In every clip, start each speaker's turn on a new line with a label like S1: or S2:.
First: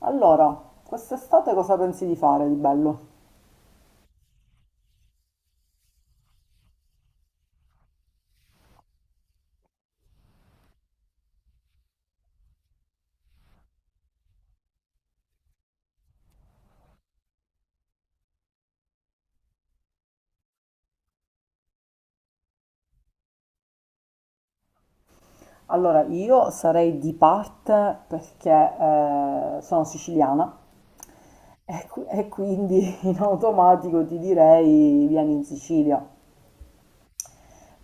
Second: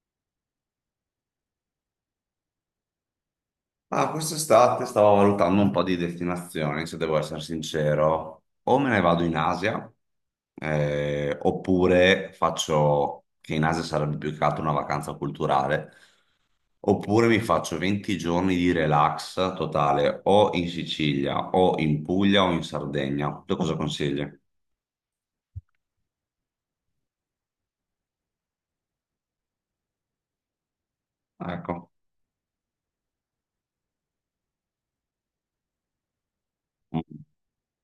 S1: Allora, quest'estate cosa pensi di fare di bello?
S2: Ah, quest'estate stavo valutando un po' di destinazioni, se devo essere sincero. O me ne vado in Asia, oppure faccio, che in Asia sarebbe più che altro una vacanza culturale, oppure mi faccio 20 giorni di relax totale o in Sicilia, o in Puglia, o in Sardegna. Tu cosa consigli?
S1: Allora, io sarei di parte perché sono siciliana
S2: Ecco,
S1: e quindi in automatico ti direi vieni in Sicilia.
S2: una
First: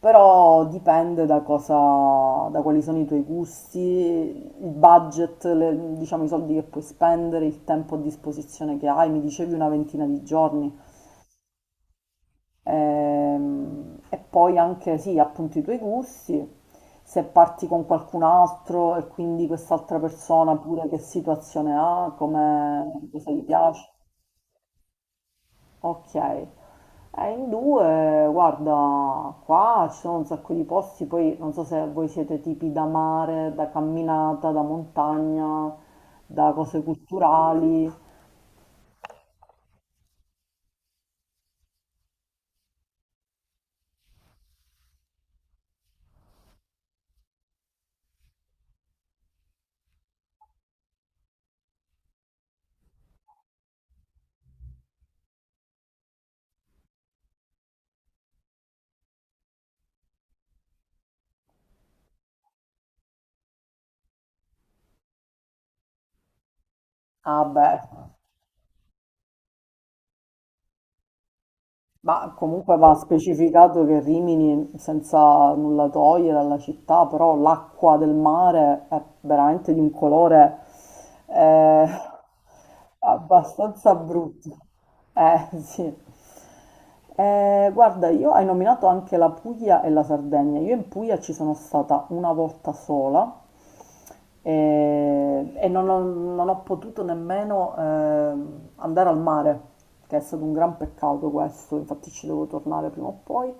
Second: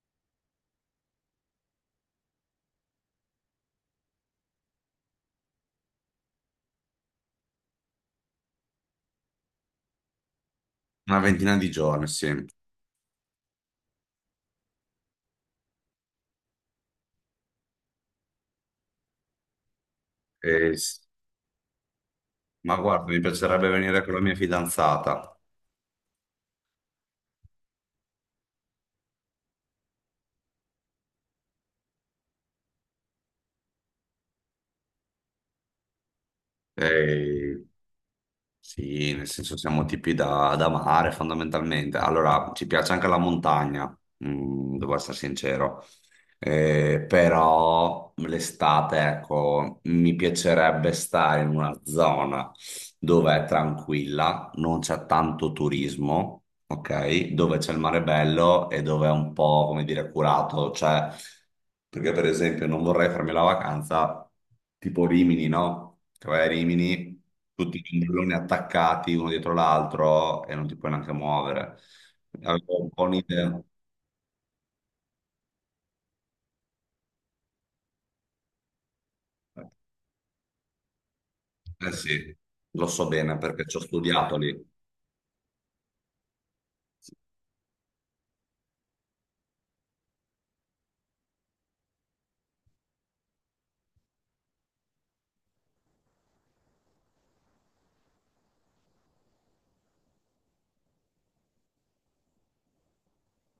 S1: Però dipende da cosa, da quali sono i tuoi gusti, il budget, diciamo i soldi che puoi spendere, il tempo a disposizione che hai. Mi dicevi una ventina di giorni.
S2: ventina di giorni, sì.
S1: E poi anche, sì, appunto i tuoi gusti, se parti con qualcun altro e quindi quest'altra persona
S2: Eh,
S1: pure che
S2: s-
S1: situazione ha,
S2: ma
S1: come,
S2: guarda, mi
S1: cosa gli
S2: piacerebbe
S1: piace.
S2: venire con la mia fidanzata.
S1: Ok. In due, guarda, qua ci sono un sacco di posti, poi non so se voi siete tipi da mare, da camminata, da montagna, da cose
S2: ehm,
S1: culturali.
S2: Sì, nel senso siamo tipi da mare fondamentalmente. Allora, ci piace anche la montagna, mm, devo essere sincero. Però l'estate, ecco, mi piacerebbe stare in una zona dove è tranquilla, non c'è tanto turismo, ok? Dove c'è il mare bello e dove è un po', come dire, curato, cioè, perché per esempio non vorrei farmi la vacanza tipo Rimini, no? Che vai a Rimini,
S1: Ah,
S2: tutti
S1: beh.
S2: i ombrelloni attaccati uno dietro l'altro e non ti puoi neanche muovere.
S1: Ma comunque
S2: Avevo un
S1: va
S2: po' un'idea.
S1: specificato che Rimini, senza nulla togliere alla città, però l'acqua del mare è veramente di un colore eh,
S2: Eh sì, lo so bene perché ci ho
S1: abbastanza
S2: studiato
S1: brutto.
S2: lì.
S1: Sì. Guarda, io hai nominato anche la Puglia e la Sardegna. Io in Puglia ci sono stata una volta sola e non ho potuto nemmeno andare al mare, che è stato un gran peccato questo, infatti ci devo tornare prima o poi.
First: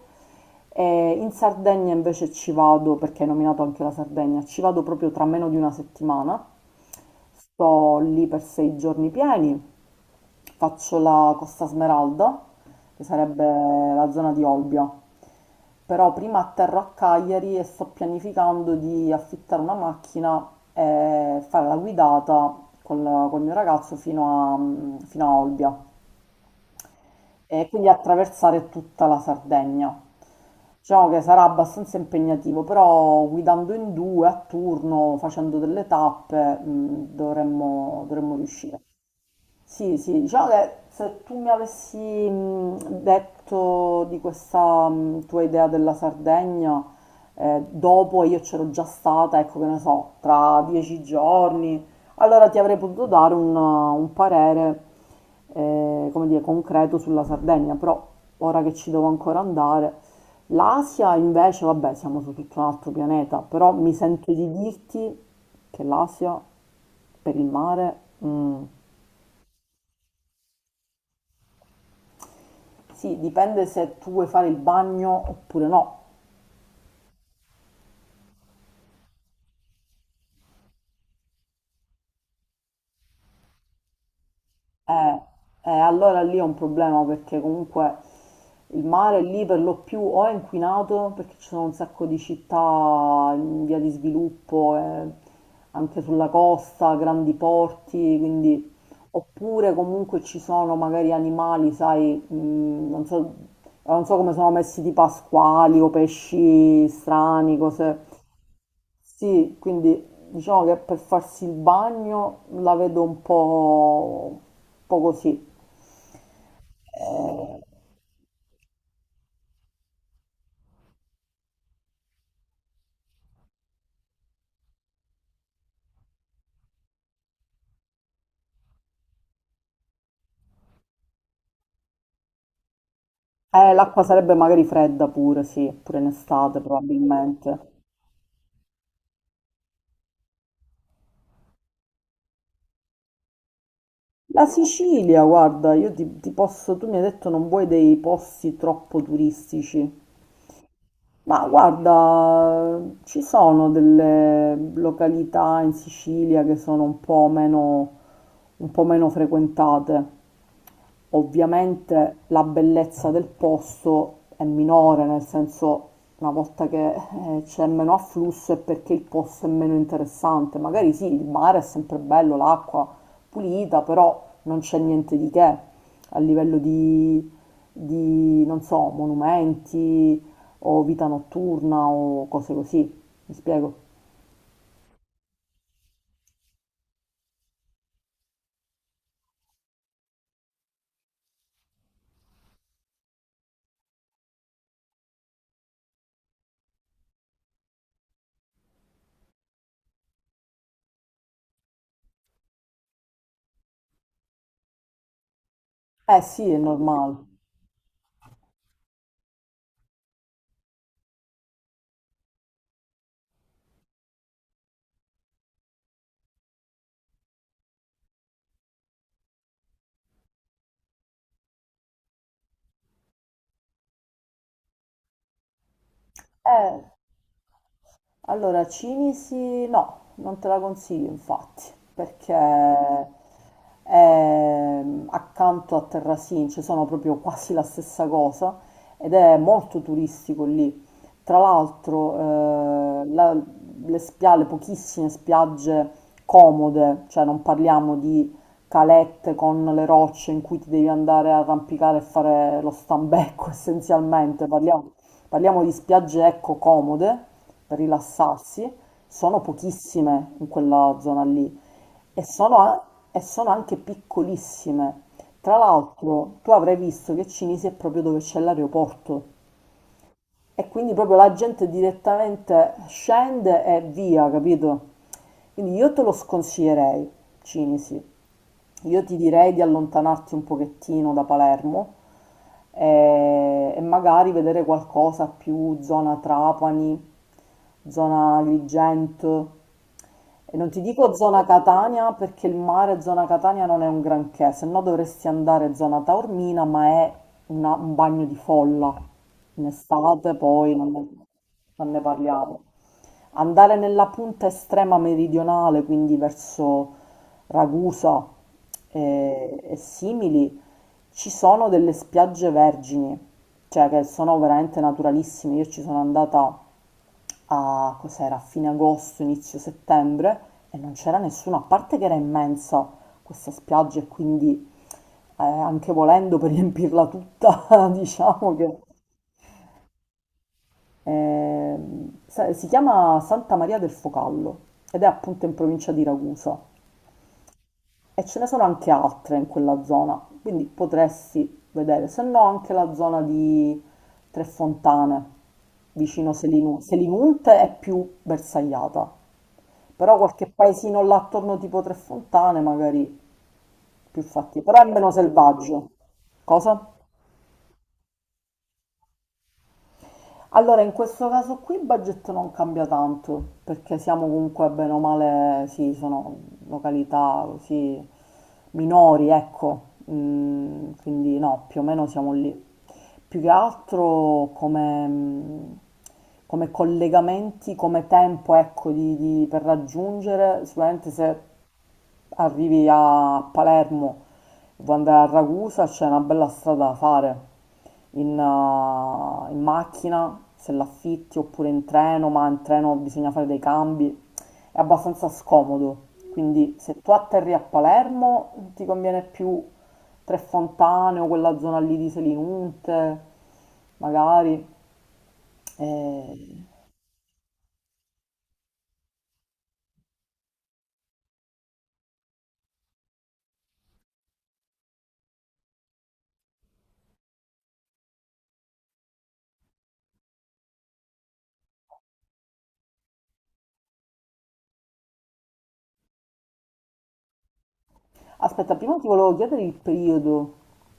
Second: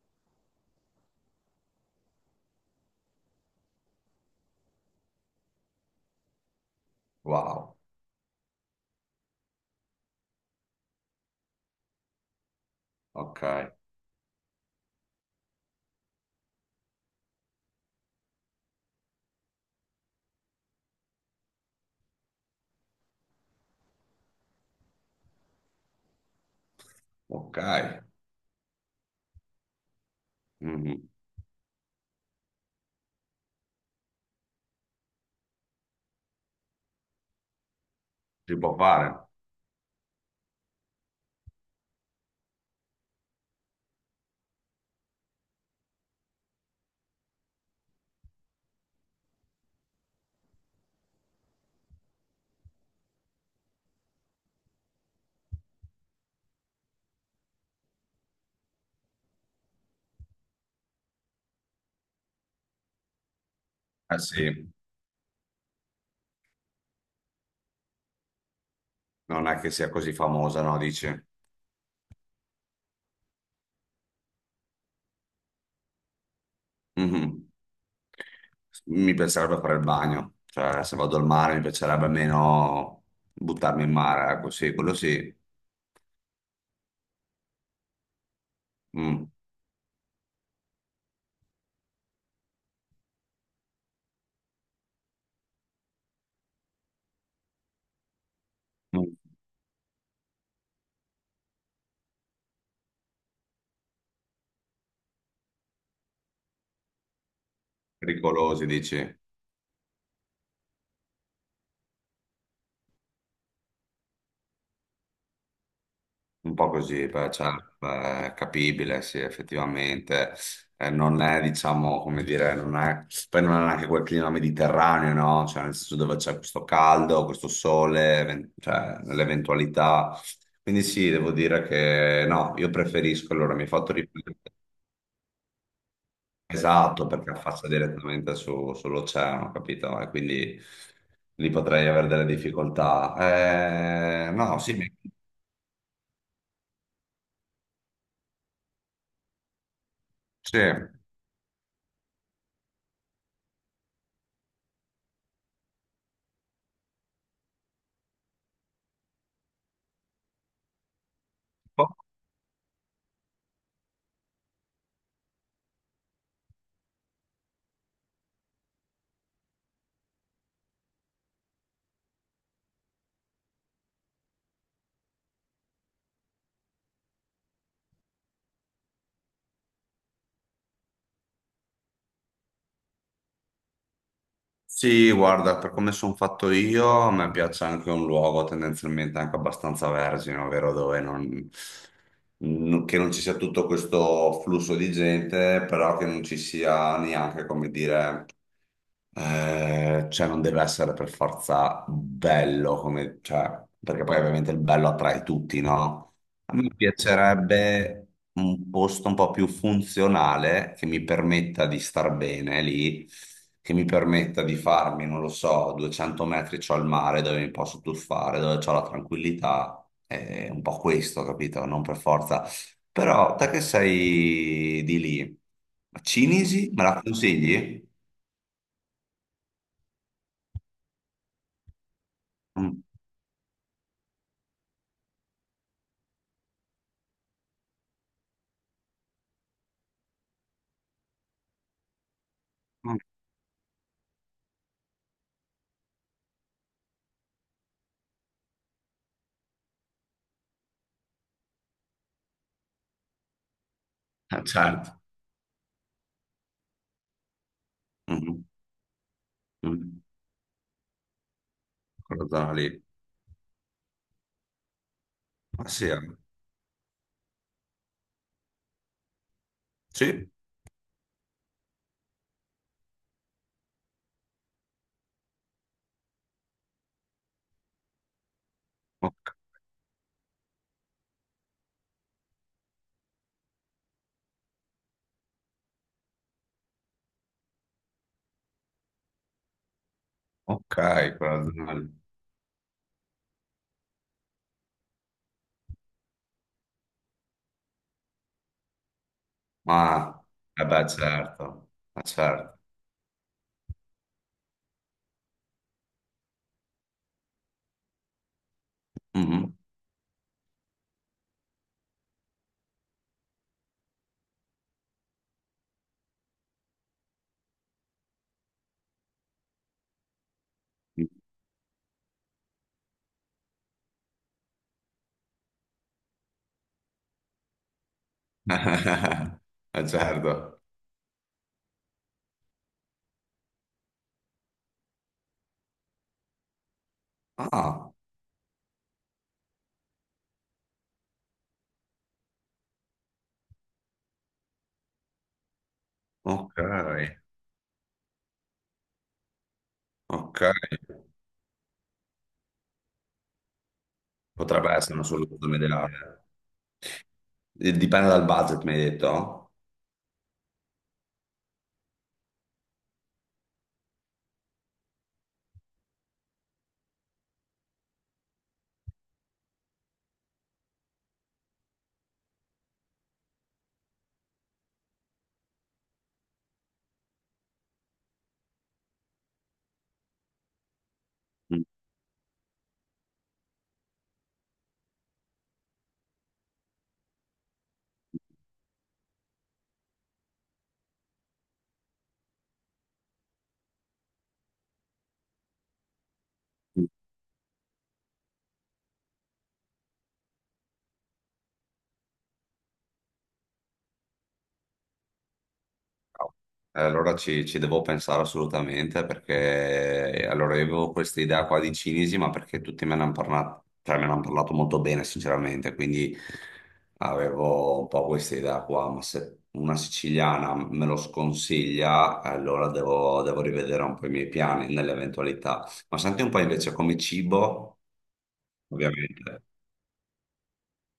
S1: E in Sardegna invece ci vado, perché hai nominato anche la Sardegna, ci vado proprio tra meno di una settimana,
S2: Wow,
S1: sto lì per 6 giorni pieni. Faccio la Costa Smeralda, che
S2: ok,
S1: sarebbe la zona di Olbia. Però prima atterro a Cagliari e sto pianificando di affittare una macchina e fare la guidata col mio ragazzo fino a Olbia
S2: ok.
S1: e quindi attraversare tutta la Sardegna. Diciamo
S2: Mhm.
S1: che sarà abbastanza impegnativo, però guidando in due a turno, facendo delle tappe, dovremmo
S2: Si può
S1: riuscire.
S2: fare.
S1: Sì, sì, diciamo che se tu mi avessi detto di questa tua idea della Sardegna, dopo io c'ero già stata, ecco che ne so, tra 10 giorni, allora ti avrei potuto dare un parere, come dire, concreto sulla Sardegna, però ora che ci devo ancora andare. L'Asia invece, vabbè, siamo su tutto un altro pianeta, però mi
S2: Eh
S1: sento
S2: sì,
S1: di dirti che l'Asia per il mare. mm,
S2: non è che sia così famosa, no? Dici.
S1: Sì, dipende se tu vuoi fare il bagno oppure no.
S2: Mhm. Mi piacerebbe fare il bagno, cioè se vado al mare mi piacerebbe meno buttarmi in mare, ecco sì, quello
S1: Eh,
S2: sì.
S1: allora lì è un problema perché comunque il mare
S2: Mm.
S1: lì per lo più o è inquinato perché ci sono un sacco di città in via di sviluppo, anche sulla costa, grandi porti, quindi
S2: Mm.
S1: oppure comunque ci sono magari animali, sai, non so come sono messi tipo pasquali o pesci strani, cose.
S2: Pericolosi, dici?
S1: Sì, quindi diciamo che per farsi il bagno la vedo un po' così.
S2: Un po' così, beh, cioè,
S1: Eh,
S2: beh, è capibile, sì, effettivamente. Non è, diciamo, come dire, non è. Poi non è neanche quel clima mediterraneo, no? Cioè, nel senso dove c'è questo caldo, questo sole, cioè, nell'eventualità. Quindi sì, devo dire che no, io preferisco, allora mi hai
S1: eh,
S2: fatto
S1: l'acqua sarebbe
S2: riflettere.
S1: magari fredda pure, sì, pure in estate
S2: Esatto, perché
S1: probabilmente.
S2: affaccia direttamente sull'oceano, capito? E quindi lì potrei avere delle difficoltà.
S1: La
S2: No, sì, mi-
S1: Sicilia, guarda, io ti posso, tu mi hai detto non vuoi dei posti troppo turistici.
S2: Sì.
S1: Ma guarda, ci sono delle località in Sicilia che sono un po' meno frequentate. Ovviamente la bellezza del posto è minore, nel senso una volta che c'è meno afflusso è perché il posto è meno interessante. Magari sì, il mare è sempre bello, l'acqua pulita, però non c'è niente di che a livello di, non so, monumenti o vita notturna o cose così, mi spiego?
S2: Sì, guarda, per come sono fatto io, a me piace anche un luogo tendenzialmente anche abbastanza vergine, ovvero dove non, che non ci sia tutto questo flusso di gente, però che non ci sia neanche, come dire, cioè non deve essere per forza bello, come, cioè, perché poi ovviamente il bello attrae tutti, no?
S1: Eh sì,
S2: A
S1: è
S2: me
S1: normale.
S2: piacerebbe un posto un po' più funzionale che mi permetta di star bene lì, che mi permetta di farmi, non lo so, 200 metri c'ho il mare dove mi posso tuffare, dove c'ho la tranquillità, è un po' questo, capito? Non per forza. Però te che sei di lì, Cinisi,
S1: Eh.
S2: me la consigli?
S1: Allora, Cinisi no, non te la consiglio infatti, perché
S2: Mm.
S1: è accanto a Terrasin, ci sono proprio quasi la stessa cosa ed è molto turistico lì. Tra
S2: Mm.
S1: l'altro, le pochissime spiagge comode, cioè non parliamo di calette con le rocce in cui ti devi andare a arrampicare e fare lo stambecco
S2: Ah,
S1: essenzialmente, parliamo
S2: certo.
S1: parliamo di spiagge ecco comode
S2: Mhm.
S1: rilassarsi, sono
S2: Mm.
S1: pochissime in quella zona lì e
S2: Quella zona
S1: sono,
S2: lì.
S1: a- e sono anche piccolissime. Tra
S2: Ah, sì, eh.
S1: l'altro, tu avrai visto che Cinisi è proprio dove c'è l'aeroporto
S2: Sì.
S1: e quindi proprio la gente direttamente scende e via, capito? Quindi io te lo sconsiglierei, Cinisi. Io ti
S2: Ok.
S1: direi di allontanarti un pochettino da Palermo magari vedere qualcosa più zona Trapani, zona Agrigento. E non
S2: Ok,
S1: ti dico
S2: quella
S1: zona
S2: zona lì.
S1: Catania perché il mare zona Catania non è un granché, se no dovresti andare zona Taormina, ma è un bagno di folla. In
S2: Ah,
S1: estate
S2: eh
S1: poi
S2: beh,
S1: non
S2: certo,
S1: non ne
S2: certo.
S1: parliamo. Andare nella punta estrema meridionale, quindi verso Ragusa
S2: Mhm.
S1: e simili, ci sono delle spiagge vergini, cioè che sono veramente naturalissime. Io ci sono andata a, cos'era, a fine agosto, inizio settembre e non c'era nessuno, a parte che era immensa questa spiaggia e quindi anche volendo per riempirla tutta, diciamo che.
S2: Certo.
S1: Si chiama Santa Maria del Focallo ed è appunto in provincia di Ragusa
S2: Ah,
S1: e ce ne sono anche altre in quella zona, quindi potresti vedere, se no anche la zona di Tre Fontane, vicino
S2: ok,
S1: Selinunte è più bersagliata, però
S2: ok.
S1: qualche paesino là attorno tipo Tre Fontane magari più fatti,
S2: Potrebbe
S1: però è
S2: essere una
S1: meno
S2: soluzione
S1: selvaggio.
S2: ideale.
S1: Cosa?
S2: Dipende dal budget, mi hai detto?
S1: Allora, in questo caso qui il budget non cambia tanto, perché siamo comunque bene o male, sì, sono località così minori, ecco. Quindi no, più o meno siamo lì. Più che altro come, come collegamenti, come tempo, ecco, per raggiungere, sicuramente se
S2: Mm.
S1: arrivi a Palermo e vuoi andare a Ragusa, c'è una bella strada da fare in macchina, se l'affitti, oppure in treno, ma in treno bisogna fare dei cambi, è abbastanza scomodo. Quindi se tu atterri a Palermo ti conviene più Tre Fontane o quella zona lì di Selinunte, magari. Eh,
S2: Allora ci devo pensare assolutamente perché allora io avevo questa idea qua di cinesi, ma perché tutti me ne hanno parlato, cioè me ne hanno parlato molto bene, sinceramente, quindi avevo un po' questa idea qua, ma se una siciliana me lo sconsiglia, allora devo rivedere un po' i miei piani nell'eventualità. Ma senti un po' invece come cibo,
S1: Aspetta, prima ti volevo
S2: ovviamente.
S1: chiedere il periodo,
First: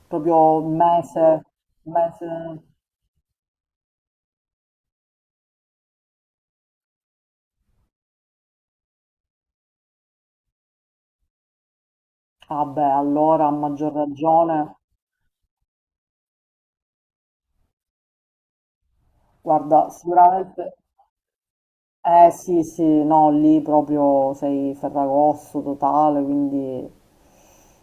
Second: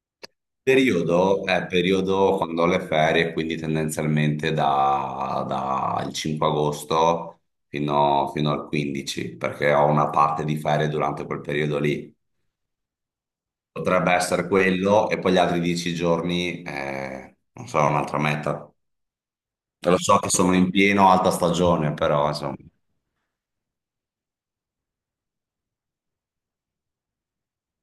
S1: proprio il
S2: Periodo
S1: mese,
S2: è
S1: il
S2: periodo
S1: mese.
S2: quando ho le ferie, quindi tendenzialmente dal 5 agosto fino al 15, perché ho una parte di ferie durante quel periodo lì.
S1: Ah beh, allora a maggior
S2: Potrebbe essere
S1: ragione,
S2: quello e poi gli altri 10 giorni, non so, un'altra meta.
S1: guarda,
S2: Lo so che sono in
S1: sicuramente,
S2: pieno alta stagione,
S1: eh
S2: però insomma.
S1: sì, sì, no, lì proprio sei ferragosto totale, quindi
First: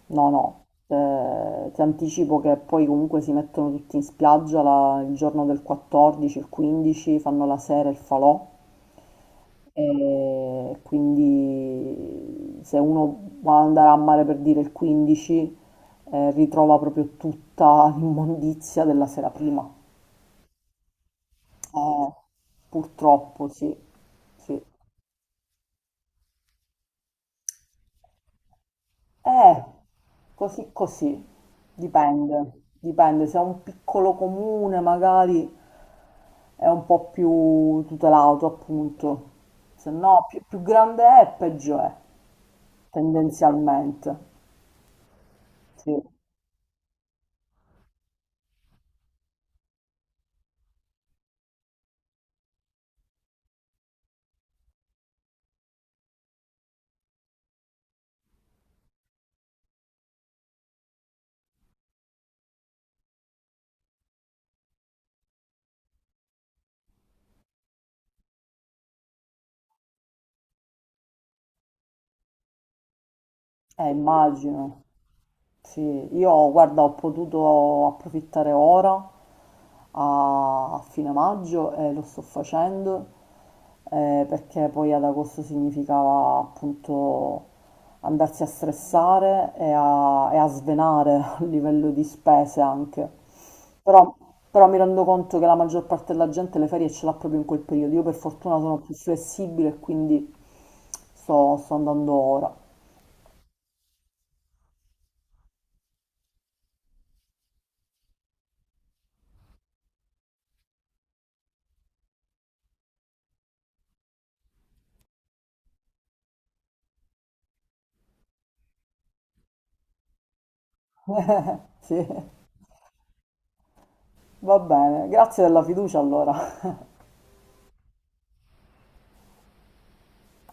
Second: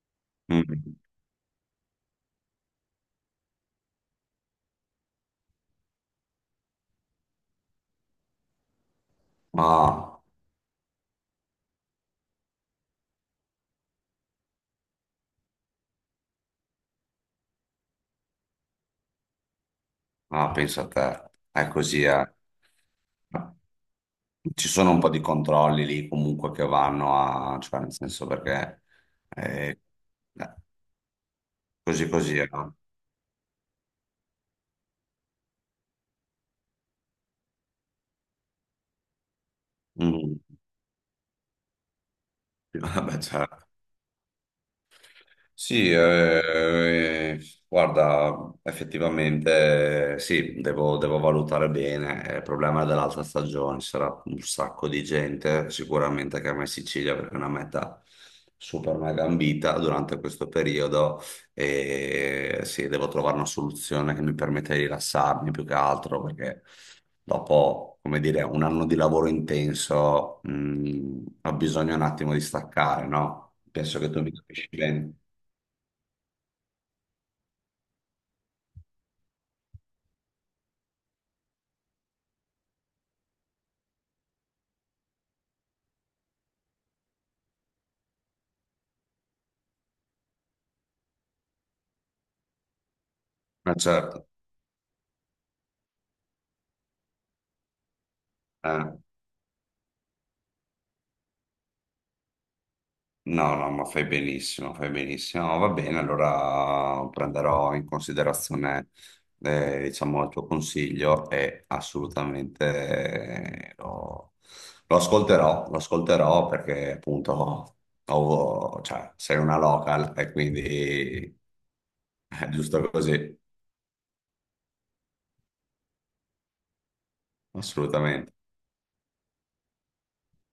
S1: no, no,
S2: Mm.
S1: Ti anticipo che poi comunque si mettono tutti in spiaggia il giorno del 14, il 15, fanno la sera il falò.
S2: Ah,
S1: E quindi se uno vuole andare a mare per dire il 15, ritrova proprio tutta l'immondizia della sera prima.
S2: ah, pensa a te, è così,
S1: Eh,
S2: eh.
S1: purtroppo sì, sì.
S2: Ci sono un po' di controlli lì comunque che vanno a, cioè nel senso perché
S1: Eh,
S2: eh, eh,
S1: così così,
S2: così così,
S1: dipende,
S2: no?
S1: dipende, se è un piccolo comune magari è un po' più tutelato appunto, se no
S2: Mm.
S1: più grande è peggio è,
S2: Vabbè, certo.
S1: tendenzialmente,
S2: Sì,
S1: sì,
S2: eh, guarda, effettivamente sì, devo valutare bene. Eh, il problema è dell'alta stagione, ci sarà un sacco di gente, sicuramente che a in Sicilia perché è una meta super mega ambita durante questo periodo e sì, devo trovare una soluzione che mi permetta di rilassarmi più che altro perché dopo, come dire, un anno di lavoro intenso, ho bisogno un attimo di staccare, no?
S1: eh
S2: Penso che tu mi capisci
S1: immagino.
S2: bene.
S1: Sì, io guarda, ho potuto approfittare ora a fine maggio e lo sto facendo perché poi ad agosto significava appunto andarsi a stressare e a svenare a livello di spese anche.
S2: Ma
S1: Però,
S2: certo,
S1: però mi rendo conto che la maggior parte della gente le ferie ce l'ha proprio in quel periodo. Io per fortuna sono più
S2: eh,
S1: flessibile e quindi sto andando ora.
S2: no, no, ma fai benissimo, fai benissimo. No, va bene, allora prenderò in considerazione, diciamo, il tuo consiglio e assolutamente lo, lo ascolterò perché appunto cioè, sei una local e quindi
S1: Sì.
S2: è giusto così,
S1: Va bene, grazie della fiducia allora.
S2: assolutamente.